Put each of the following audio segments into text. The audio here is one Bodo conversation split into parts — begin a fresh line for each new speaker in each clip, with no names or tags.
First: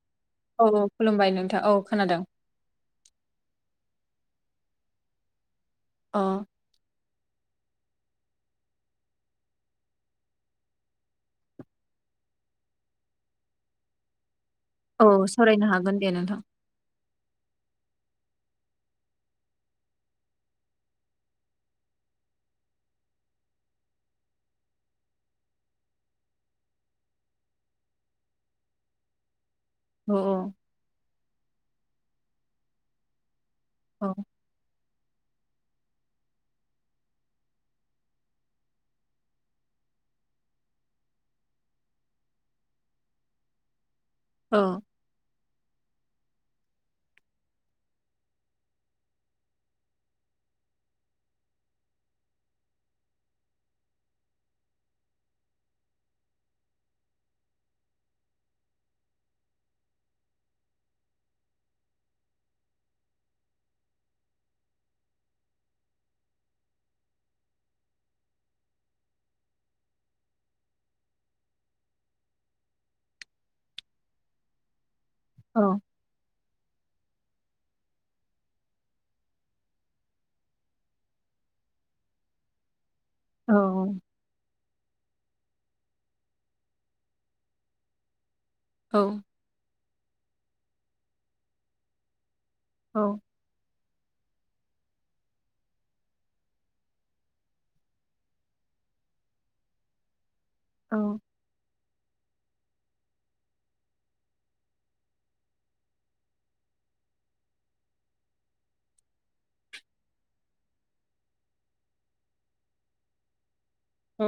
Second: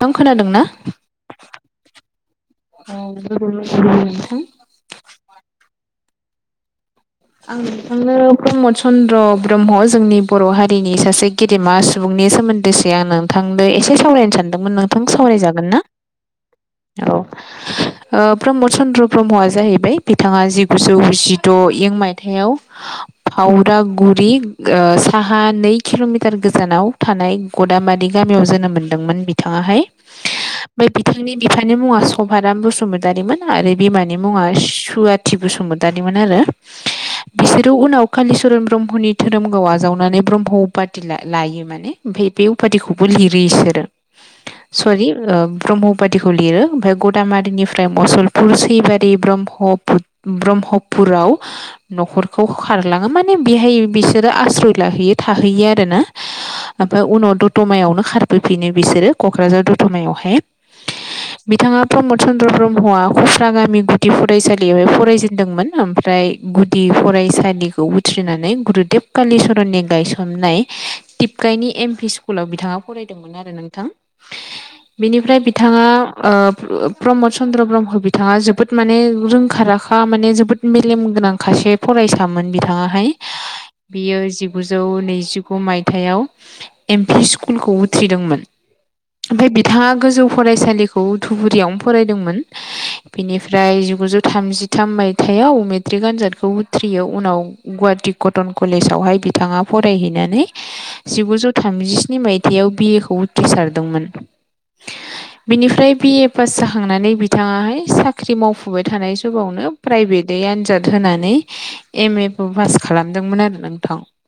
नोंथां खोनादों ना
औ औ खुलुमबाय नोंथां औ खोनादों
औ- होम-
अ।
आं नोंथांनो प्रमद चन्द्र'ब्रह्म जोंनि बर' हारिनि सासे गेदेमा सुबुं। बे सोमोन्दैसो आं नोंथांदो एसे सावरायनो सानदों। उममोन नोंथां
औ सावरायनो
सावरायजागोन ना
हागोन दे नोंथां
औ। ओ प्रम'द चन्द्र ब्रह्मआ जाहैबाय बिथाङा जिगुजौ जिद' इं माइ- थायाव फावरागुरि ओ साहा नै खिल'मिटार गोजानाव थानो- नाय गदामादि गामियाव जोनोम मोनदोंमोन बि- बिथाङाहाय
औ
ओमफाय बिथांनि बिफानि मुङा सभाराम बसुमतारिमोन। आरो
औ
बिमानि मुङा सुवाथि बसुमतारिमोन आरो- बिसोरो उनाव कालिच'रन ब्रह्मनि धोरोम गाव आजावनानै ब्रह्म उपाटि ला-लायो माने ओमफाय- बे उपातिखौबो लिरो इसोरो
औ
सरि ओ ब्रह्म- उपातिखौ लिरो ओमफाय गदामादिनिफ्राय मसलपुर सैबारि ब्रह्मपुत ब्रह्मपुराव- न'खरखौ खारलाङो माने बेहाय बेसोरो आस्रय लाहैयो थाहैयो आरो ना। ओमफाय उनाव दथमायावनो खारबोफिनो बिसोरो क'क्राझार दथमायावहाय। बिथाङा प्रमद चन्द्र ब्रह्मआ उफ्रागामि गुदि फरायसालियावहाय फरायजेनदोंमोन ओमफ्राय- गुदि फरायसालिखौ उथ्रिनानै गुरुदेब कालिचरननि गायसननाय- टिपकाइनि एम पि स्कुलाव बिथाङा फरायदोंमोन आरो नोंथां। बिनिफ्राय
औ
बिथाङा ओम- ओ प्रमद चन्द्र'ब्रह्म बिथाङा जोबोद माने रोंखा-राखा माने जोबोद मेलेम गोनां। खासे फरायसामोन बिथाङाहाय
औ
बियो जिगुजौ नैजि- जिगु मायथाइआव एम पि स्कुलखौ उथ्रिदोंमोन।
औ
ओमफाय बिथाङा गोजौ फरायसालिखौ धुबुरियावनो फरायदोंमोन।
औ
बिनिफ्राय जिगुजौ थामजिथाम मायथाइयाव मेट्रिक आनजाद। खौ उथ्रियो उनाव गुवाहाटि कटन कलेजावहाय बिथाङा फरायहैनानै- जिगुजौ थामजिस्नि मायथायाव बि ए खौ उथ्रिसारदोंमोन। बिनिफ्राय बि ए पास जाखांनानै बिथाङाहाय साख्रि मावफुबाय थानाय सबावनो- प्राइभेटयै आनजाद होनानै एम ए बो पास खालामदोंमोन आरो ना।
औ।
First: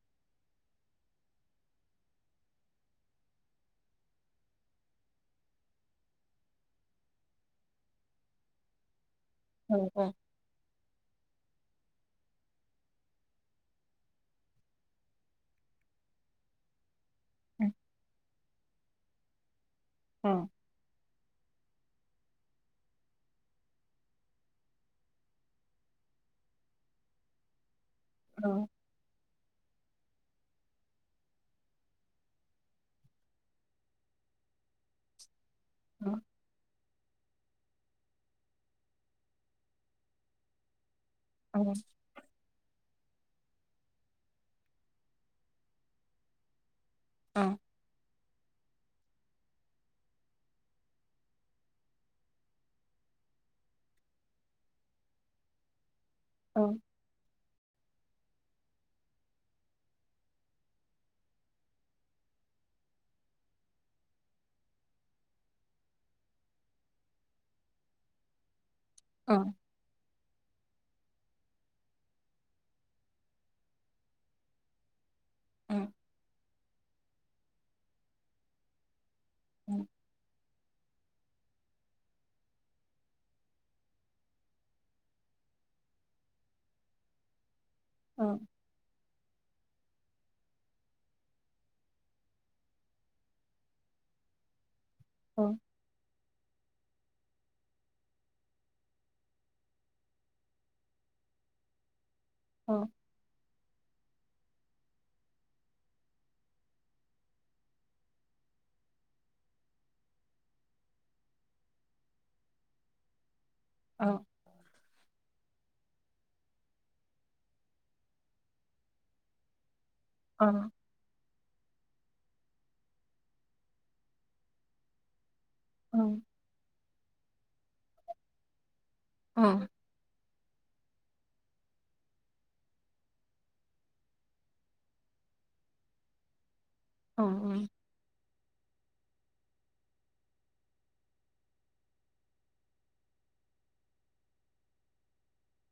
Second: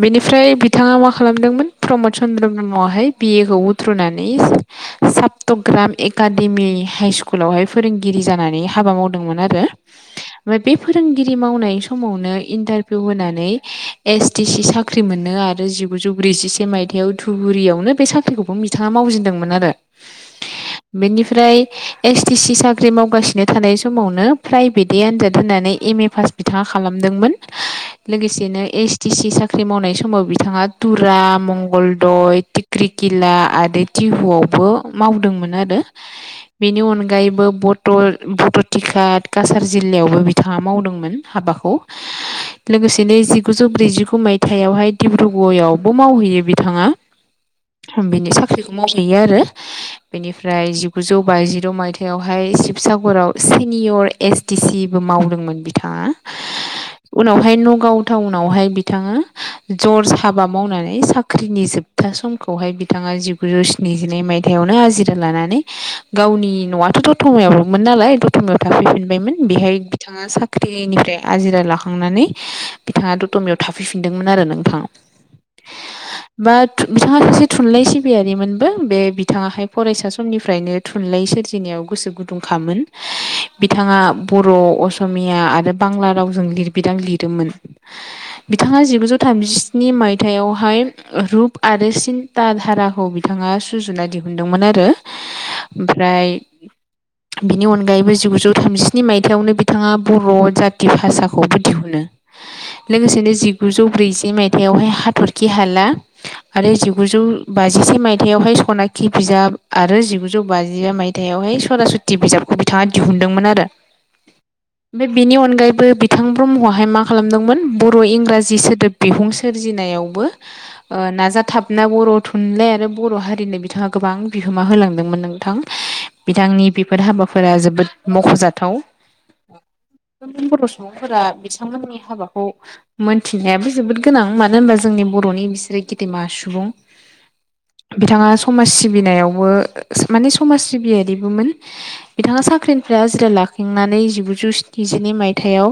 बेनिफ्राय बिथाङा मा खालामदोंमोन प्रमद चन्द्रब्रह्मआ हाय बि ए खौ उथ्रनानै- सात्तग्राम एकाडेमि हाइ स्कुलावहाय फोरोंगिरि जानानै हाबा मावदों। नोंमोन आरो-
औ औ
ओमफ्राय बे फोरोंगिरि मावनाय समावनो इन्टारभिउ होनानै एस टि सि साख्रि मोनो आरो- जिगुजौ ब्रैजिसे मायथाइयाव धुबुरियावनो बे साख्रिखौबो बिथांङा मावजेनदोंमोन आरो। बेनिफ्राय- एस टि सि साख्रि मावगासिनो थानाय समावनो प्राइभेटयै आनजाद- दोननानै एम ए पास बिथांङा खालामदोंमोन लोगोसेनो एस टि सि साख्रि मावनाय सम- समाव बिथाङा तुरा मंगलदय टिक्रिकिला आरो टिहुआवबो- मावदोंमोन आरो बेनि अनगा अनगायैबो बटल बटटिकात कासार जिल्लायावबो बिथांङा मावदोंमोन हाबाखौ लोगोसे दिनै जिगुजौ ब्रैजिगु मायथाइयावहाय दिडिब्रुगयआवबो मावहैयो बिथांङा
औ
बिनि साख्रिखौ मावहैयो आरो बेनिफ्राय जिगुजौ बाजिद मायथाइावहाय शिबसाग बराव सेनियर एस डि सि मावदोंमोन बिथांङा उनावहाय नगाव टाउनावहाय बिथाङा जर्ज हाबा मावनानै साख्रिनि जोबथा समखौहाय बिथांङा जिगुजौ स्निजिनै मायथाइावनो आजिरा लानानै गावनि नआथ दथमायावमोन नालाय दथमायाव थाफैफिनबायमोन बेहाय बिथाङा साख्रिनिफ्राय आजिरा लाखांनानै बिथाङा दतमायाव थाफैफिनदोंमोन आरो नोंथां
उम
बा बिथांङा सासे थुनलाइ सिबियारिमोनबो बे बिथाङाहाय फरायसा समनिफ्राइ फ्रायनो थुनलाइ सोरजिनायाव गोसो गुदुंखामोन बिथांङा बर असमिया आरो बांला रावजों लिरबिदां लिरोमोन बिथांङा जिगुजौ थामजि स्नि मायथायावहाय रुप आरो सिन्ता धाराखौ बिथांङा सुजुना दिहुन्दोंमोन आरो ओमफ्राय बिनि अनगायैबो जिगुजौ थामजिस्नि मायथायावनो बि बिथाङा बर जाति भाषाखौबो दिहुनो लोगोसेनो जिगुजौ ब्रैजि बै मायथाइावहाय हाथरखि हाला आरो जिगुजौ बाजिसे मायथायावहाय सनाखि बिजाब बिजाब आरो जिगुजौ बाजिबा मायथायावहाय सरासति बिजाबखौ बिथांङा दिहुनदोंमोन आरो
औ
ओमफ्राय बिनि अनगायैबो बिथां ब्रह्मआहाय मा खालामदोंमोन बर इंराजि सोदोब बिहुं सोरजिनायाव बो ओ नाजाथाब ना बर थुनलाइ आरो बर हारिनो बिथांङा गोबां बिहोमा होलांदोंमोन नोंथां बिथांनि बेफोर हाबाफोरा जोबोद मखजाथाव
औ
बर सुबुंफोरा बिथांमोननि हाबाखौ मोनथिनायाबो जोबोद गोनां मानो होनबा जोंनि बर बरनि बिसोरो गेदेमा सुबुं बिथांङा समाज सिबिनायावबो माने समाज सिबियारिबोमोन बिथांङा साख्रिनिफ्राय हाजिरा लाखांना नै जिगुजौ स्निजिनै मायथाइाव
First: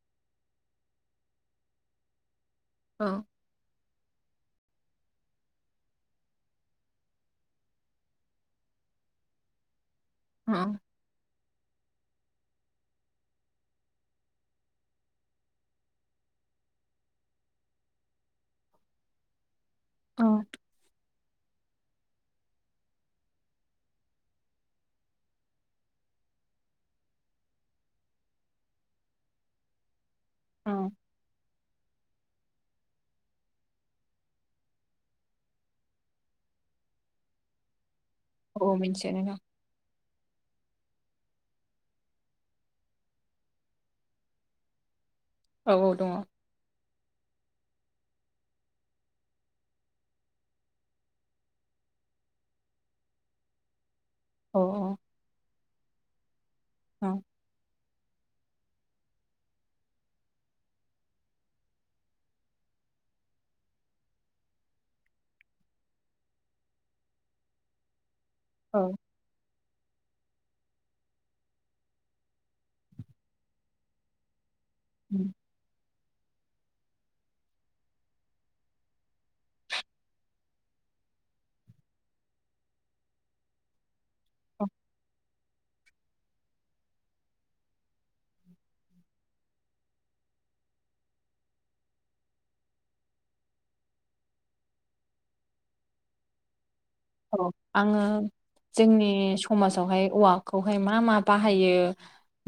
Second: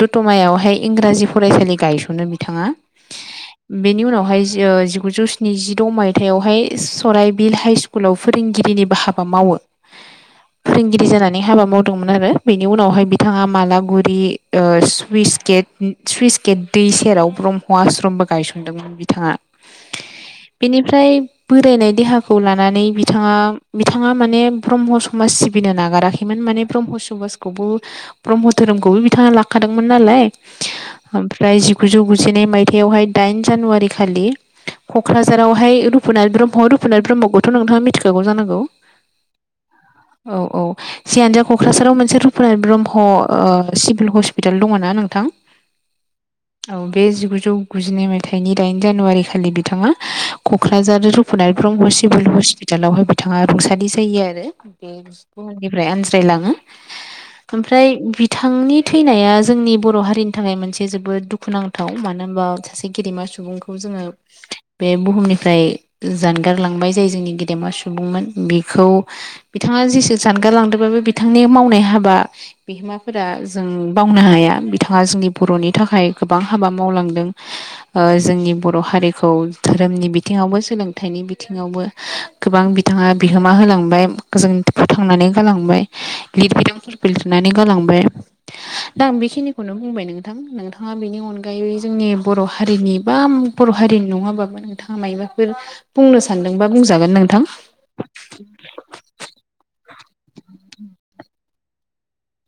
दतमायावहाय इंराजि फरायसालि गायसनदोंमोन बिथांङा
औ
बेनि उनावहाय ओ जिगुजौ स्निजिद मायथाइयावहाय सराइबिल हाइ स्कुलाव फोरोंगिरिनिबो हाबा मावो फोरोंगिरि जानानै हाबा मावदोंमोन आरो बे नि उनावहाय बिथांङा मालागुरि सुइस गेट सुइस गेट दै सेराव ब्रह्म ह आश्रमबो गायसनदोंमोन बिथांङा
औ
बेनिफ्राय बोरायनाय देहाखौ लानानै बिथांङा बिथांङा माने ब्रह्म समाज सिबिनो नागाराखैमोन माने ब्रह्म सुभास खौबो ब्रह्मधोरोमखौबो बिथांङा लाखादोंमोन नालाय
औ
ओमफ्राय जिगुजौ गुजिगु जिनै मायथाइयावहाय दाइन जानुवारि खालि कक्राझारावहाय रुपुनाथ ब्रह्म रुपुनाथ ब्रम्ह खौथ नोंथाङा मिन्थि
अ मिनथियो‌ नो ना
औ औ जियानोजा कक्राझाराव मोनसे पनात ब्रह्म ओ सिभिल हस्पिटाल दङ ना नोंथां
औ औ दङ
औ बे जिगुजौ गुजिनै मायथाइनि दाइन जानुवारि खालि बिथाङा कक्राझार रुपुनाथ ब्रह्म सिभिल हस्पिटालावहाय बिथाङा रुंसारि जायो आरो
औ
बे बुहुमनिफ्राय आनज्रायलाङो
औ
ओमफ्राय बिथांनि थैनाया जोंनि बर हारिनि थाखाय मोनसे जोबोद दुखुनांथाव मानो होनबा सासे गेदेमा सुबुंखौ जोङो बे बुहुमनिफ्राय जानगारलांबाय जायो जोंनि गेदेमा सुबुंमोन बेखौ बिथाङा जेसे जानगार लांदोंबाबो बिथांनि मावनाय हाबाया हाबा बिहोमाफोरा जों बावनो हाया बिथाङा जोंनि बरनि थाखाय गोबां हाबा मावलांदों ओ जोंनि बर हारिखौ धोरोमनि बिथिङावबो सोलोंथाइनि बिथिङावबो गोबां बिथाङा बिहोमा होलांबाय गोजों
औ
फोथांनानै गालांबाय लिरबिदां लिरनानै गालांबाय दा आं बेखिनिखौनो बुंबाय नोंथां नोंथाङा बेनि अनगायै जोंनि बर हारिनि बा बर हारिनि नङाबाबो नोंथाङा मायबाफोर बुंनो सानदों
औ आङो जोंनि समाजावहाय औवाखौहाय मा मा बा हायो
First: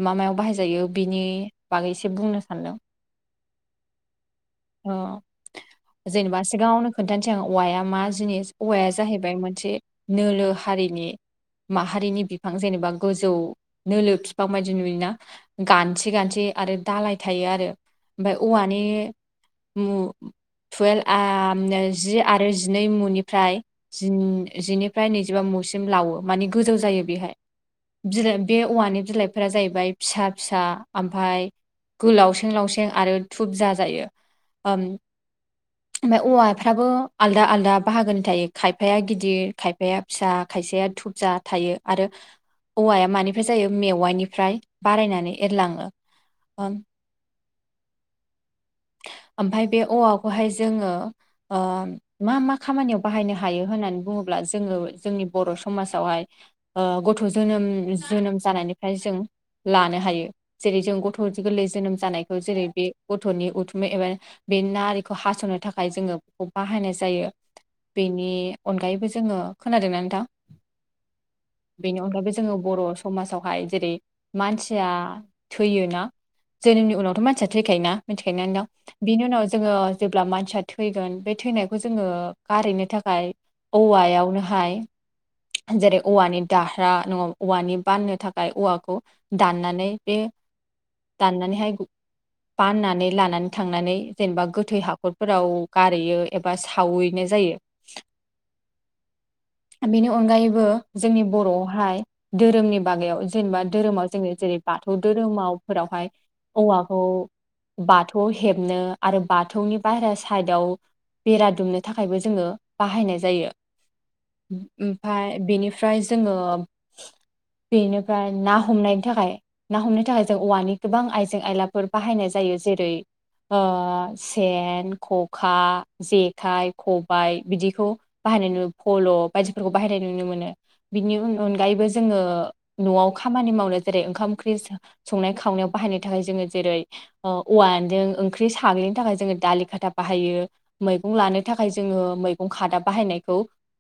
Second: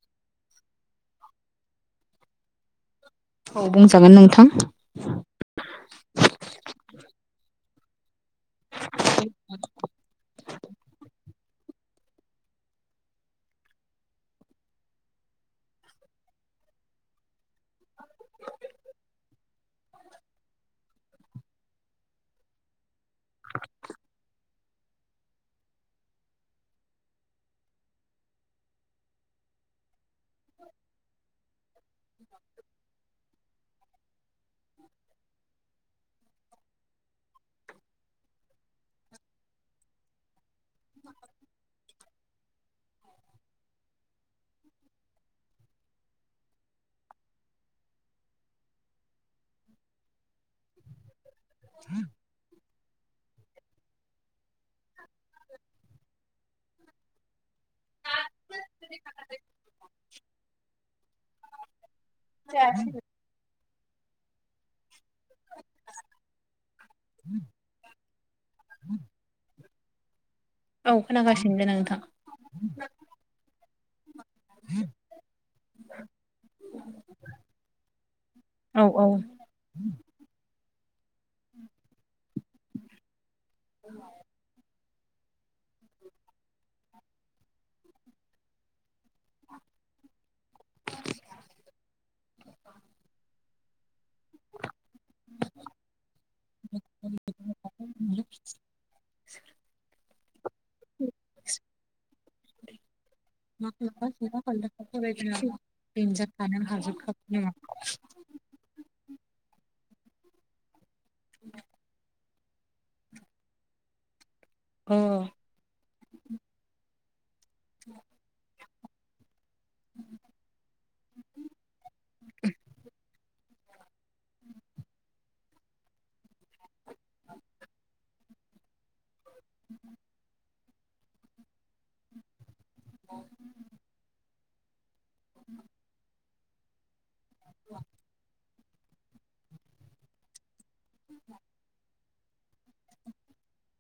मा मा मायाव बाहायजायो बिनि बागै एसे बुंनो सानदों
औ बुंजागोन नोंथां
अ जेनेबा सिगाङावनो खोन्थानोसै आं औवाया मा जिनिस औवाया जाहैबाय मोनसे नोलो हारिनि माहारिनि बिफां जेनेबा गोजौ नोलो फिफां बायदि नुयोना गानथि गानथि आरो दालाय थायो आरो ओमफ्राय औवानि टुवेल्भ आमनो जि आरो जिनै मुनिफ्राय जिनिफ्राय नैजिबा मु सिम लावो मानि गोजौ जायो बेहाय बिलाइ बे औवानि बिलाइफोरा जाहैबाय फिसा फिसा आमफाय गोलावसें लावसें आरो धुब जाजायो ओम ओमफाय औवाफ्राबो आलदा आलदा बाहागोनि थायो खायफाया गिदिर खायफाया फिसा खाय थायसेया धुबजा थायो आरो औवाया मानिफ्राय जायो मेवाइनिफ्राय बारायनानै एरलाङो ओम ओमफाय बे औवाखौहाय जोङो मा मा खामानियाव बाहायनो हायो होननानै बुङोब्ला जोङो जोंनि बर समाजावहाय गथ‌ जोनोम जोनोम जानायनिफ्राय जों लानो हायो जेरै जों गथ गोरलै जोनोम जानायखौ जेरै बे गथनि एबा बेनि नारिखौ बेखौ हासनो थाखाय जोङो बेखौ बाहायनाय जायो बेनि अनगायैबो जोङो गोबां खोनादोंना नोंथां
औ खोनादों
बेनि अनगायैबो जोङो बर समाजावहाय जेरै मानसिया थैयोना जोनोमनि उनावथ मानसिया थैखायोना मिथिखायोना
औ
दा
औ
बिनि उनाव जोङो जेब्ला मानसिया थैगोन बे थैनायखौ जोङो गारहैनो थाखाय औवायावनोहाय
[inaudible]
जेरै औवानि दाह्रा नङाब्ला औवानि बाननो थाखाय औवाखौ दाननानै बे दाननानैहाय बाननानै लानानै थांनानै जेनेबा गोथै हाखरफोराव गारहैयो एबा सावैनाय जायो बेनि अनगायैबो जोंनि बर आवहाय धोरोमनि बागै जेनेबा धोरोमाव जोंङो जेरै बाथौ धोरोमाव फोरावहाय औवाखौ बाथौ हेबनो आरो बाथौनि बायहेरा साइदाव बेरा दुमनो थाखायबो जोङो बाहायनाय जायो ओमफाय बेनिफ्राय जोङो बेनिफ्राय ना हमनायनि थाखाय ना हमनायनि थाखाय जों औवानि गोबां आइजें आइलाफोर बाहायनाय जायो जेरै ओ सेन खखा जेखाइ खबाय बिदिखौ बाहायनाय नुयो फल बायदिफोरखौ बाहायनाय नुनो मोनो बिनि अनगायैबो जोङो नआव खामानि मावनो जेरै ओंखाम ओंख्रि संनाय खावनायाव बाहायनो थाखाय जोङो जेरै ओ अवान ओंख्रि साग्लिनो थाखाय जोङो दालि खाथा बाहायो मैगं लानो थाखाय जोङो मैगं खादा बाहायनाय खौ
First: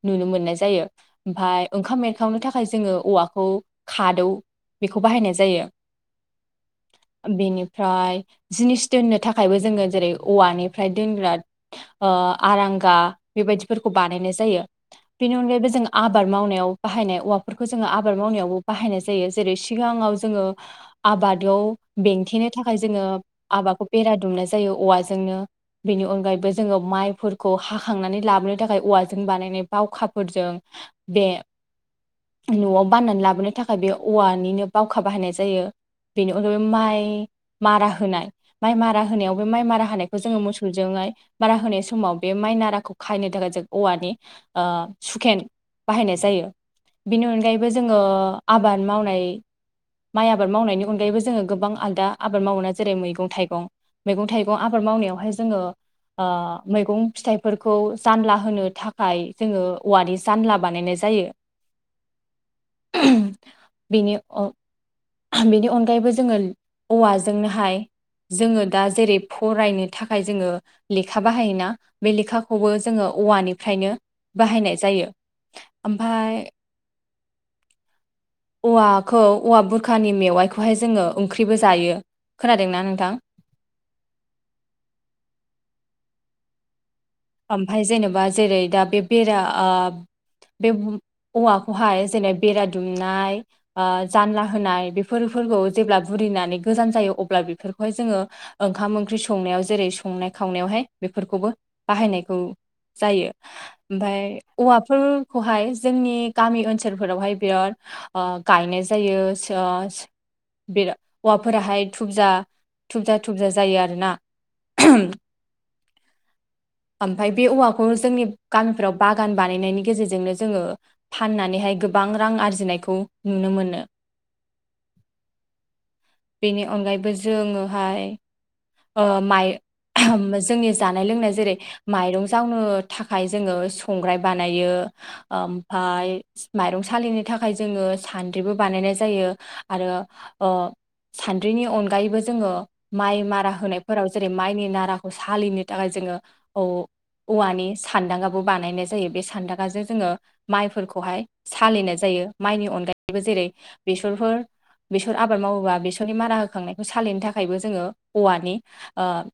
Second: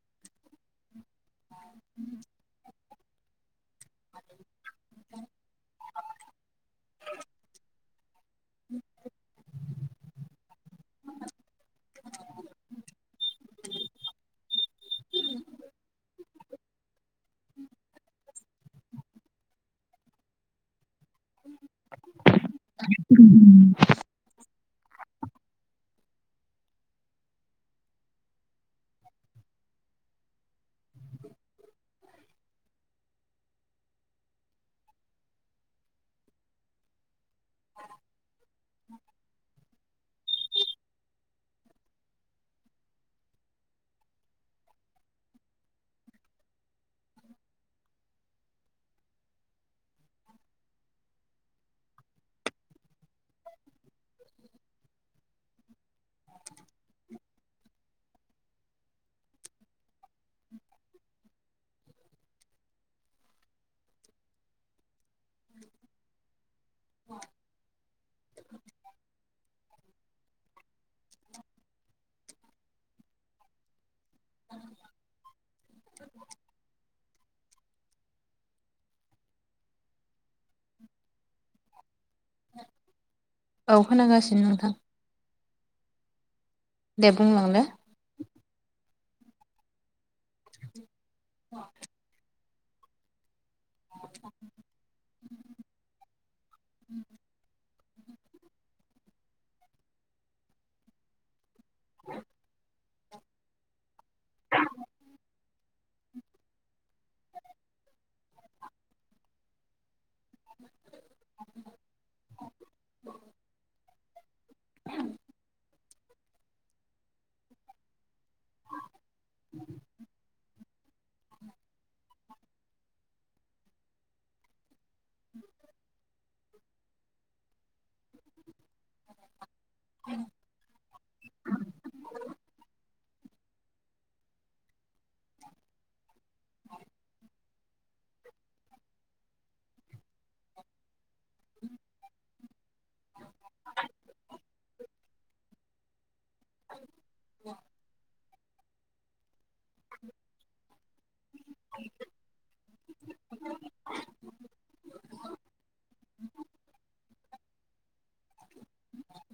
नुनो मोननाय जायो ओमफाय ओंखाम एरखावनो थाखाय जोङो औवाखौ खादौ बेखौ बाहायनाय जायो। बेनिफ्राय जिनिस दोननो थाखायबो जोङो जेरै औवानिफ्राय दोनग्रा ओ आरांगा बेबायदिफोरखौ बानायनाय जायो बेनि अनगायैबो जों आबाद मावनायाव बाहायनाय औवाफोरखौ जोङो आबाद मावनायावबो बाहायनाय जायो। जेरै सिगाङाव जोङो आबादाव बेंथेनो थाखाय जोङो आबादखौ बेरा दुमनाय जायो औवाजोंनो बेनि अनगायैबो जोङो मायफोरखौ हाखांनानै लाबोनो थाखाय औवाजों बानाय नाय बावखाफोरजों बे न'आव बाननानै लाबोनो थाखाय बे औवानिनो बावखा बाहायनाय जायो। बेनि अनगायै माय मारा होनाय। माय मारा होनायाव बे माय मारा होनायखौ जोङो मोसौजोंहाय मारा होनाय समाव बे माय नाराखौ खायनो द जों औवानि ओ सुखेन बाहायनाय जायो। बेनि अनगायैबो जोङो आबाद मावनाय माय आबाद मावनायनि अनगायैबो जोङो गोबां आलदा आबाद मावोना जेरै मैगं। थायगं मैगं थायगं आबाद मावनायावहाय जोङो ओ मैगं फिथायफोरखौ जानला होनो थाखाय जोङो औवानि जानला बानायनाय जायो। [unintelligible] बेनि अ बेनि अनगायैबो जोङो औवाजोंनोहाय जोङो दा जेरै फरायनो थाखाय जोङो लेखा बाहायोना बे लेखाखौबो जोङो औवानिफ्रायनो बाहायनाय जायो ओमफाय औवाखौ औवा बुरखानि मेवायखौहाय जोङो ओंख्रिबो जायो खोनादोंना नोंथां।
औ खोनागासिनो नोंथां दे बुंलांदो
ओमफाय जेनेबा जेरै दा बे बेरा आ बे औवाखौहाय जेरै बेरा दुमनाय आ जानला होनाय बेफोर फोरखौ जेब्ला बुरिनानै गोजान जायो अब्ला बेफोर खौहाय जोङो ओंखाम ओंख्रि संनायाव जेरै संनाय खावनायावहाय बेफोरखौबो बाहायनायखौ जायो ओमफाय औवाफोरखौहाय जोंनि गामि ओनसोलफोरावहाय बिराद ओ गायनाय जायो। बेरा औवाफोराहाय थुबजा थुबजा थुबजा जायो आरोना। [unintelligible] ओमफाय बे औवाखौ जोंनि गामिफोराव बागान बानायनायनि गेजेरजोंनो जोङो फाननानैहाय गोबां रां आरजिनायखौ नुनो मोनो। बेनि अनगायैबो जोङोहाय ओ माय जोंनि जानाय लोंनाय जेरै मायरं जावनो थाखाय जोङो संग्राय बानायो ओमफाय मायरं सालिनो थाखाय जोङो सानद्रिबो बानायनाय जायो आरो ओ सानद्रिनि अनगायैबो जोङो माय मारा होनायफोराव जेरै मायनि नाराखौ सालिनो थाखाय जोङो औ। औवानि सानदांगा बो बानायनाय जायो बे सानदांगाजों जोङो मायफोरखौहाय सालिनाय जायो। यो माइनि अनगायैबो जेरै बेसरफोर बेसर आबाद मावोबा बेसरनि मारा होखांनायखौ सालिनो थाखायबो जोङो औवा नि ओ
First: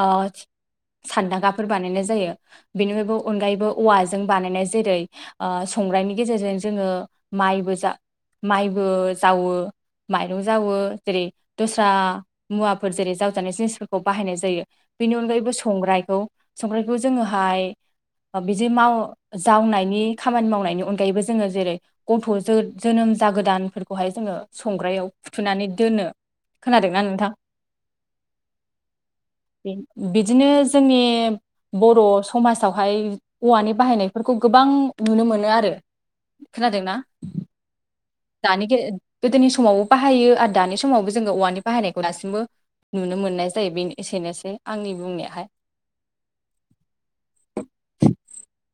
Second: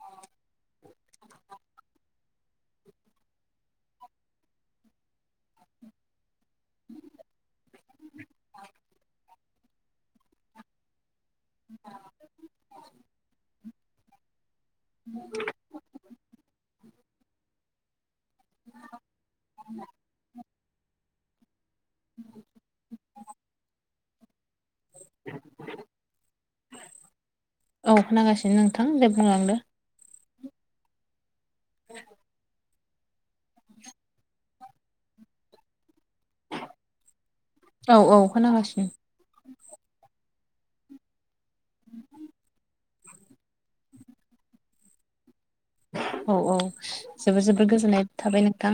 ओ सानदांगाफोर बानायनाय जायो बेनिफायबो अनगायैबो औवाजों बानायनाय जेरै ओ संग्रायनि गेजेरजों जोङो मायबो जा मायबो जावो मायरं जावो। जेरै दस्रा मुवाफोर जेरै जावजानाय जिनिसफोरखौ बाहायनाय जायो। बेनि अनगायैबो संग्रायखौ संग्रायखौ जोङोहाय आ बिदि माव जावनायनि खामानि मावनाय बेनि अनगायैबो जोङो जेरै गथ' जोनोम जागोदानफोरखौहाय जोङो संग्रायाव फुथुनानै दोनो खोनादोंना नोंथां
औ खोनागासिनो नोंथां जदे बुंलांदो
दिनो जोंनि बर' समाजावहाय औवानि बाहायनायफोरखौ गोबां नुनो मो मोनो आरो खोनादोंना?
औ औ
दानि
खोनागासिनो
गोदोनि समावबो बाहायो आरो दानि समावबो जोंङो औवानि बाहायनायखौ दासिमबो नुनो मोननाय जायो बे एसेनोसै आंनि बुंनायाहाय।
औ औ जोबोर जोबद गोजोननाय थाबाय नोंथां